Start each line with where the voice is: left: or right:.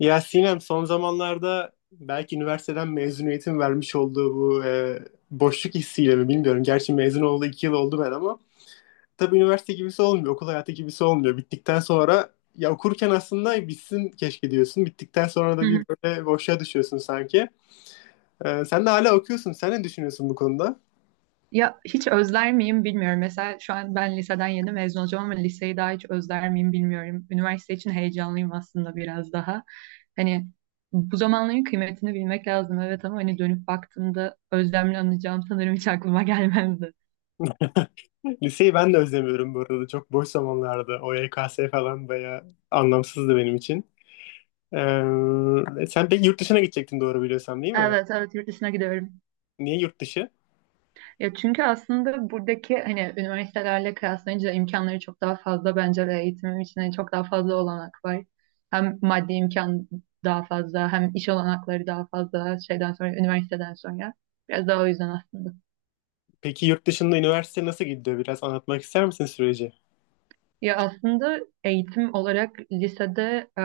left: Ya Sinem, son zamanlarda belki üniversiteden mezuniyetin vermiş olduğu bu boşluk hissiyle mi bilmiyorum. Gerçi mezun oldu 2 yıl oldu ben, ama tabii üniversite gibisi olmuyor. Okul hayatı gibisi olmuyor. Bittikten sonra ya okurken aslında bitsin keşke diyorsun. Bittikten sonra
right: Hı
left: da bir
right: hı.
left: böyle boşluğa düşüyorsun sanki. Sen de hala okuyorsun. Sen ne düşünüyorsun bu konuda?
right: Ya hiç özler miyim bilmiyorum. Mesela şu an ben liseden yeni mezun olacağım ama liseyi daha hiç özler miyim bilmiyorum. Üniversite için heyecanlıyım aslında biraz daha. Hani bu zamanların kıymetini bilmek lazım, evet, ama hani dönüp baktığımda özlemle anacağım sanırım hiç aklıma gelmezdi.
left: Liseyi ben de özlemiyorum bu arada. Çok boş zamanlarda. O YKS falan bayağı anlamsızdı benim için. Sen pek yurt dışına gidecektin, doğru biliyorsam, değil mi?
right: Evet, evet, yurt dışına gidiyorum.
left: Niye yurt dışı?
right: Ya çünkü aslında buradaki hani üniversitelerle kıyaslayınca imkanları çok daha fazla bence ve eğitimim için hani çok daha fazla olanak var. Hem maddi imkan daha fazla, hem iş olanakları daha fazla şeyden sonra, üniversiteden sonra. Biraz daha o yüzden aslında.
left: Peki yurt dışında üniversite nasıl gidiyor? Biraz anlatmak ister misin süreci?
right: Ya aslında eğitim olarak lisede e,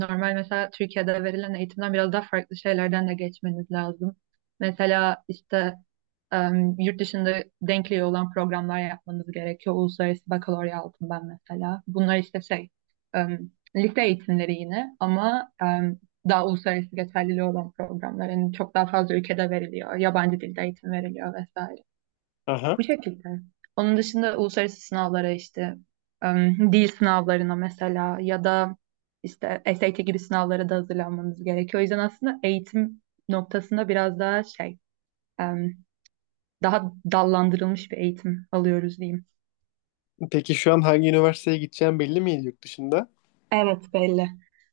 right: normal, mesela Türkiye'de verilen eğitimden biraz daha farklı şeylerden de geçmeniz lazım. Mesela işte e, yurt dışında denkliği olan programlar yapmanız gerekiyor. Uluslararası bakalorya aldım ben mesela. Bunlar işte şey, e, lise eğitimleri yine ama daha uluslararası geçerliliği olan programlar. Yani çok daha fazla ülkede veriliyor. Yabancı dilde eğitim veriliyor vesaire.
left: Aha.
right: Bu şekilde. Onun dışında uluslararası sınavlara işte, dil sınavlarına mesela, ya da işte SAT gibi sınavlara da hazırlanmamız gerekiyor. O yüzden aslında eğitim noktasında biraz daha şey, em, daha dallandırılmış bir eğitim alıyoruz diyeyim.
left: Peki şu an hangi üniversiteye gideceğim belli mi yurt dışında?
right: Evet, belli.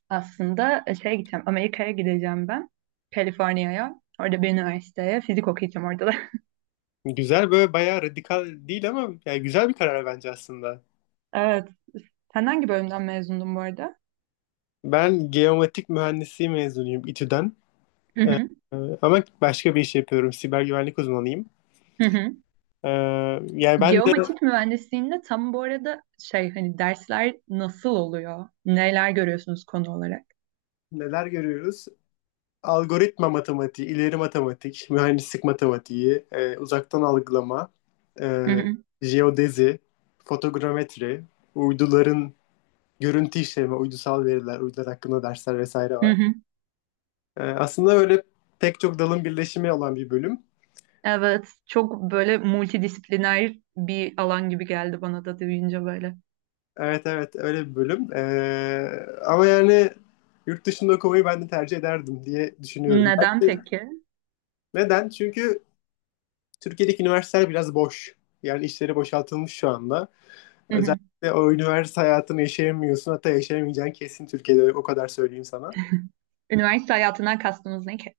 right: Aslında şeye gideceğim, Amerika'ya gideceğim ben. Kaliforniya'ya. Orada bir üniversiteye fizik okuyacağım orada da.
left: Güzel, böyle bayağı radikal değil ama yani güzel bir karar bence aslında.
right: Evet. Sen hangi bölümden mezundun bu arada?
left: Ben geomatik mühendisliği mezunuyum, İTÜ'den.
right: Hı hı.
left: Ama başka bir iş yapıyorum. Siber güvenlik uzmanıyım.
right: Hı hı.
left: Ee, Yani ben de
right: Geomatik mühendisliğinde tam bu arada şey, hani dersler nasıl oluyor? Neler görüyorsunuz konu olarak?
left: neler görüyoruz? Algoritma matematiği, ileri matematik, mühendislik matematiği, uzaktan algılama, e,
right: Hı hı,
left: jeodezi, fotogrametri, uyduların görüntü işleme, uydusal veriler, uydular hakkında dersler vesaire
right: hı
left: var.
right: hı.
left: Aslında öyle pek çok dalın birleşimi olan bir bölüm.
right: Evet, çok böyle multidisipliner bir alan gibi geldi bana da duyunca böyle.
left: Evet, evet, öyle bir bölüm. Ama yani yurt dışında okumayı ben de tercih ederdim diye düşünüyorum.
right: Neden
left: Yani
right: peki?
left: neden? Çünkü Türkiye'deki üniversiteler biraz boş. Yani işleri boşaltılmış şu anda.
right: Hı hı.
left: Özellikle o üniversite hayatını yaşayamıyorsun. Hatta yaşayamayacağın kesin Türkiye'de, o kadar söyleyeyim sana.
right: Üniversite hayatından kastınız ne ki?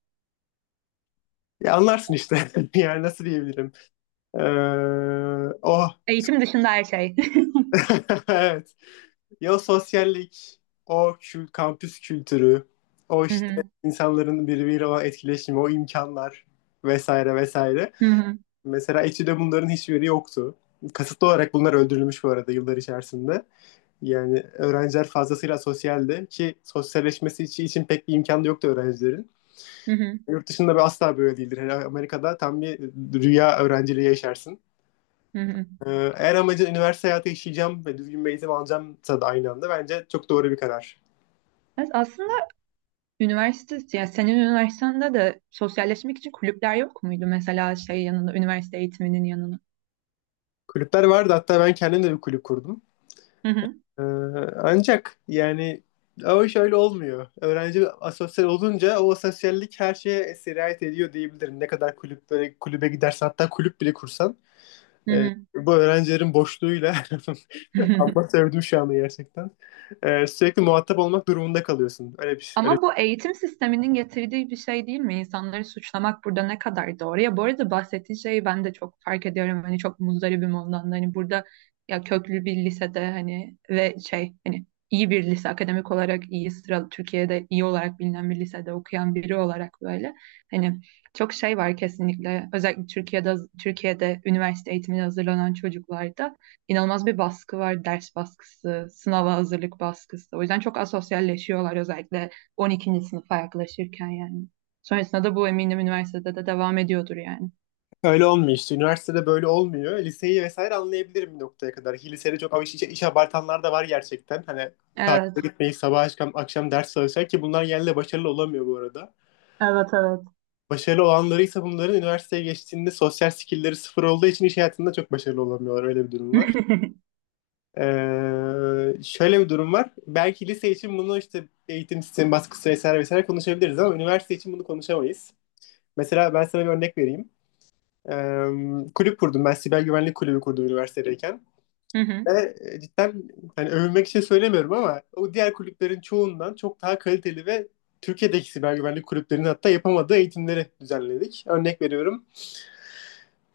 left: Ya anlarsın işte. Yani nasıl diyebilirim? Ee, oh.
right: Eğitim dışında her şey.
left: Evet. Ya sosyallik, kampüs kültürü, o
right: Hı
left: işte
right: hı,
left: insanların birbiriyle olan etkileşimi, o imkanlar vesaire vesaire.
right: hı hı,
left: Mesela etüde bunların hiçbiri yoktu. Kasıtlı olarak bunlar öldürülmüş bu arada yıllar içerisinde. Yani öğrenciler fazlasıyla sosyaldi ki sosyalleşmesi için pek bir imkan da yoktu öğrencilerin.
right: hı hı,
left: Yurt dışında bir asla böyle değildir. Hele Amerika'da tam bir rüya öğrenciliği yaşarsın.
right: hı hı.
left: Eğer amacın üniversite hayatı yaşayacağım ve düzgün bir eğitim alacağımsa da aynı anda, bence çok doğru bir karar.
right: Evet, aslında üniversite, yani senin üniversitende de sosyalleşmek için kulüpler yok muydu? Mesela şey yanında, üniversite eğitiminin yanına.
left: Kulüpler vardı. Hatta ben kendim de bir kulüp kurdum.
right: Hı hı,
left: Ee, Ancak yani o şöyle olmuyor. Öğrenci asosyal olunca o asosyallik her şeye sirayet ediyor diyebilirim. Ne kadar kulübe gidersen, hatta kulüp bile kursan
right: hı hı.
left: bu öğrencilerin boşluğuyla
right: Hı.
left: ama sevdim şu anı gerçekten. Sürekli muhatap olmak durumunda kalıyorsun. Öyle bir,
right: Ama bu eğitim sisteminin getirdiği bir şey değil mi? İnsanları suçlamak burada ne kadar doğru? Ya bu arada bahsettiğin şeyi ben de çok fark ediyorum. Hani çok muzdaribim ondan da. Hani burada ya köklü bir lisede, hani, ve şey, hani iyi bir lise, akademik olarak iyi sıralı, Türkiye'de iyi olarak bilinen bir lisede okuyan biri olarak böyle, hani çok şey var kesinlikle, özellikle Türkiye'de, Türkiye'de üniversite eğitimine hazırlanan çocuklarda inanılmaz bir baskı var, ders baskısı, sınava hazırlık baskısı, o yüzden çok asosyalleşiyorlar, özellikle 12. sınıfa yaklaşırken yani. Sonrasında da bu eminim üniversitede de devam ediyordur yani.
left: öyle olmuyor işte. Üniversitede böyle olmuyor. Liseyi vesaire anlayabilirim bir noktaya kadar. Ki lisede çok ama iş abartanlar da var gerçekten. Hani
right: Evet.
left: tatile gitmeyi sabah akşam ders çalışıyor ki bunlar genelde başarılı olamıyor bu arada.
right: Evet, evet.
left: Başarılı olanları ise bunların üniversiteye geçtiğinde sosyal skillleri sıfır olduğu için iş hayatında çok başarılı olamıyorlar. Öyle bir durum var. Şöyle bir durum var. Belki lise için bunu işte eğitim sistemi baskısı vesaire vesaire konuşabiliriz, ama üniversite için bunu konuşamayız. Mesela ben sana bir örnek vereyim. Ee, Kulüp kurdum ben. Siber güvenlik kulübü kurdum üniversitedeyken.
right: Hı hı.
left: Ve cidden, hani övünmek için söylemiyorum ama o diğer kulüplerin çoğundan çok daha kaliteli ve Türkiye'deki siber güvenlik kulüplerinin hatta yapamadığı eğitimleri düzenledik. Örnek veriyorum.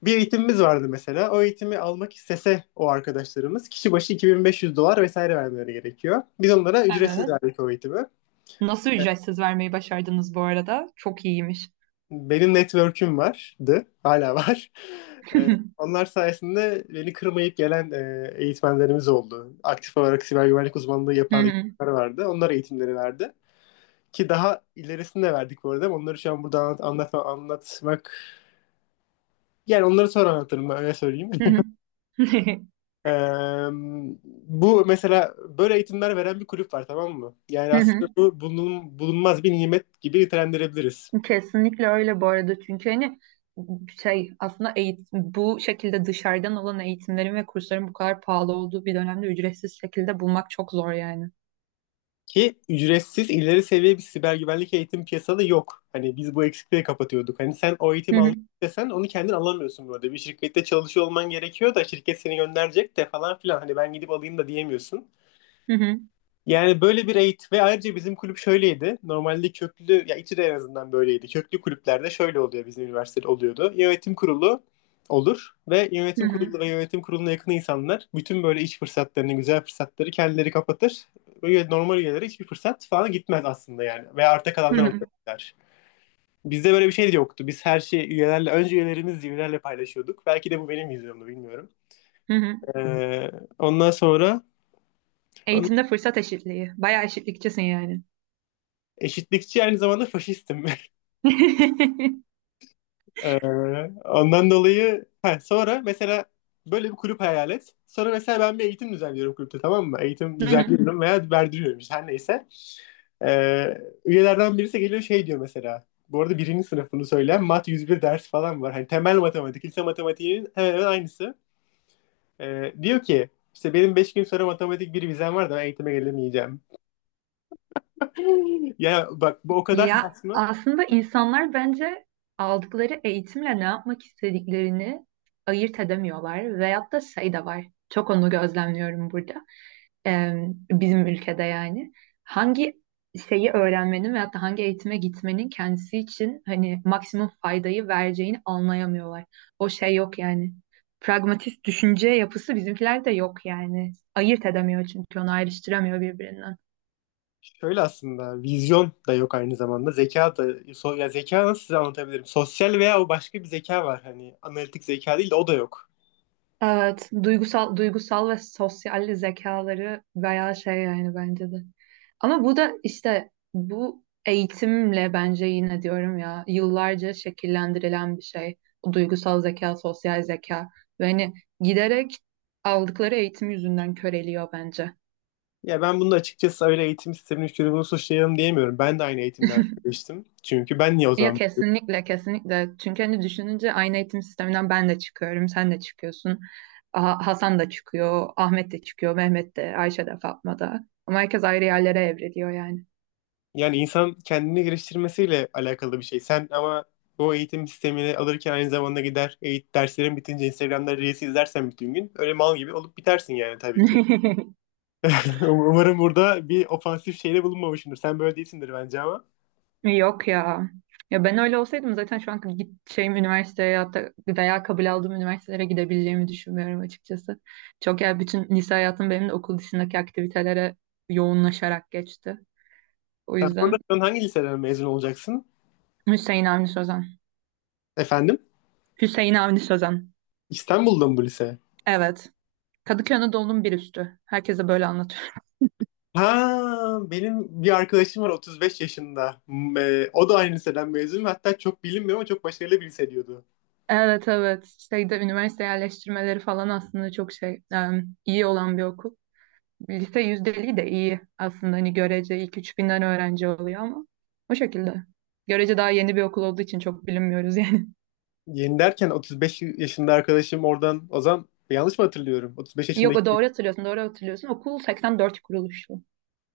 left: Bir eğitimimiz vardı mesela. O eğitimi almak istese o arkadaşlarımız kişi başı 2500 dolar vesaire vermeleri gerekiyor. Biz onlara ücretsiz
right: Evet.
left: verdik o eğitimi.
right: Nasıl ücretsiz vermeyi başardınız bu arada? Çok iyiymiş.
left: Benim network'üm vardı, hala var. Ee, Onlar sayesinde beni kırmayıp gelen eğitmenlerimiz oldu. Aktif olarak siber güvenlik uzmanlığı
right: Hı
left: yapan
right: hı.
left: eğitimler vardı. Onlar eğitimleri verdi. Ki daha ilerisini de verdik bu arada. Ama onları şu an burada anlatmak... Yani onları sonra anlatırım ben, öyle söyleyeyim.
right: Hı hı.
left: Ee, Bu mesela böyle eğitimler veren bir kulüp var, tamam mı? Yani
right: Hı hı.
left: aslında bu bulunmaz bir nimet gibi nitelendirebiliriz.
right: Kesinlikle öyle bu arada, çünkü hani şey, aslında eğitim, bu şekilde dışarıdan olan eğitimlerin ve kursların bu kadar pahalı olduğu bir dönemde ücretsiz şekilde bulmak çok zor yani.
left: Ki ücretsiz ileri seviye bir siber güvenlik eğitim piyasada yok. Hani biz bu eksikliği kapatıyorduk. Hani sen o
right: Hı
left: eğitimi
right: hı.
left: almak istesen onu kendin alamıyorsun böyle. Bir şirkette çalışıyor olman gerekiyor da şirket seni gönderecek de falan filan. Hani ben gidip alayım da diyemiyorsun.
right: Hı hı.
left: Yani böyle bir eğitim. Ve ayrıca bizim kulüp şöyleydi. Normalde köklü, ya İTÜ'de en azından böyleydi. Köklü kulüplerde şöyle oluyor, bizim üniversitede oluyordu. Yönetim kurulu olur, ve
right: Hı
left: yönetim
right: hı.
left: kurulu ve yönetim kuruluna yakın insanlar bütün böyle iş fırsatlarını, güzel fırsatları kendileri kapatır. Böyle normal üyelere hiçbir fırsat falan gitmez aslında yani. Ve arta
right: Hı
left: kalanlar
right: hı.
left: oluyorlar. Bizde böyle bir şey de yoktu. Biz her şeyi üyelerle, önce üyelerimiz üyelerle paylaşıyorduk. Belki de bu benim yüzümdü, bilmiyorum.
right: Hı hı.
left: Ee, Ondan sonra ondan-
right: Eğitimde fırsat eşitliği. Bayağı eşitlikçisin yani.
left: eşitlikçi, aynı zamanda faşistim. Ondan dolayı ha, sonra mesela böyle bir kulüp hayal et. Sonra mesela ben bir eğitim düzenliyorum kulüpte, tamam mı? Eğitim
right: Hı hı.
left: düzenliyorum veya verdiriyorum işte, her neyse. Üyelerden birisi geliyor şey diyor mesela. Bu arada birinci sınıfını söyleyen mat 101 ders falan var. Hani temel matematik, lise matematiğinin hemen hemen aynısı. Diyor ki işte benim 5 gün sonra matematik bir vizem var da ben eğitime gelemeyeceğim. Ya bak, bu o kadar
right: Ya
left: saçma.
right: aslında insanlar bence aldıkları eğitimle ne yapmak istediklerini ayırt edemiyorlar. Veyahut da şey de var. Çok onu gözlemliyorum burada. e, bizim ülkede yani hangi şeyi öğrenmenin veyahut da hangi eğitime gitmenin kendisi için hani maksimum faydayı vereceğini anlayamıyorlar. O şey yok yani. Pragmatist düşünce yapısı bizimkilerde yok yani. Ayırt edemiyor çünkü onu ayrıştıramıyor birbirinden.
left: Şöyle aslında vizyon da yok aynı zamanda. Ya zeka nasıl size anlatabilirim? Sosyal veya o başka bir zeka var. Hani analitik zeka değil de o da yok.
right: Evet, duygusal duygusal ve sosyal zekaları bayağı şey yani, bence de. Ama bu da işte bu eğitimle, bence, yine diyorum ya, yıllarca şekillendirilen bir şey. O duygusal zeka, sosyal zeka, ve hani giderek aldıkları eğitim yüzünden köreliyor bence.
left: Ya ben bunu açıkçası öyle eğitim sisteminin şunu bunu suçlayalım diyemiyorum. Ben de aynı eğitimlerden geçtim. Çünkü ben niye o
right: Ya
left: zaman
right: kesinlikle, kesinlikle, çünkü hani düşününce aynı eğitim sisteminden ben de çıkıyorum, sen de çıkıyorsun, Hasan da çıkıyor, Ahmet de çıkıyor, Mehmet de, Ayşe de, Fatma da, ama herkes ayrı yerlere evriliyor yani.
left: yani insan kendini geliştirmesiyle alakalı bir şey. Sen ama o eğitim sistemini alırken aynı zamanda gider eğit derslerin bitince Instagram'da Reels izlersen bütün gün öyle mal gibi olup bitersin yani tabii ki. Umarım burada bir ofansif şeyde bulunmamışımdır. Sen böyle değilsindir bence ama.
right: Yok ya, ya ben öyle olsaydım zaten şu an gideceğim üniversiteye ya da veya kabul aldığım üniversitelere gidebileceğimi düşünmüyorum açıkçası. Çok, ya bütün lise hayatım benim de okul dışındaki aktivitelere yoğunlaşarak geçti. O
left: Sen burada
right: yüzden.
left: şu an hangi liseden mezun olacaksın?
right: Hüseyin Avni Sözen.
left: Efendim?
right: Hüseyin Avni Sözen.
left: İstanbul'da mı bu lise?
right: Evet. Kadıköy Anadolu'nun bir üstü. Herkese böyle anlatıyorum.
left: Ha, benim bir arkadaşım var 35 yaşında. O da aynı liseden mezun. Hatta çok bilinmiyor ama çok başarılı bir lise diyordu.
right: Evet, evet. Şeyde üniversite yerleştirmeleri falan aslında çok şey, iyi olan bir okul. Lise yüzdeliği de iyi aslında. Hani görece ilk 3000'den öğrenci oluyor ama o şekilde. Görece daha yeni bir okul olduğu için çok bilinmiyoruz yani.
left: Yeni derken 35 yaşında arkadaşım oradan Ozan, yanlış mı hatırlıyorum? 35
right: Yok,
left: yaşındaki.
right: o doğru hatırlıyorsun, doğru hatırlıyorsun. Okul 84 kuruluşlu.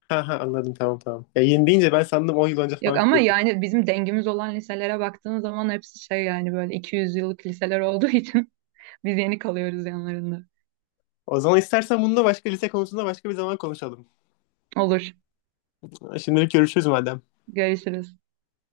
left: Ha ha, anladım, tamam tamam. Ya yeni deyince ben sandım 10 yıl önce
right: Yok
left: falan
right: ama
left: kurduk.
right: yani bizim dengimiz olan liselere baktığın zaman hepsi şey, yani böyle 200 yıllık liseler olduğu için biz yeni kalıyoruz yanlarında.
left: O zaman istersen bununla başka lise konusunda başka bir zaman konuşalım.
right: Olur.
left: Şimdilik görüşürüz madem.
right: Görüşürüz.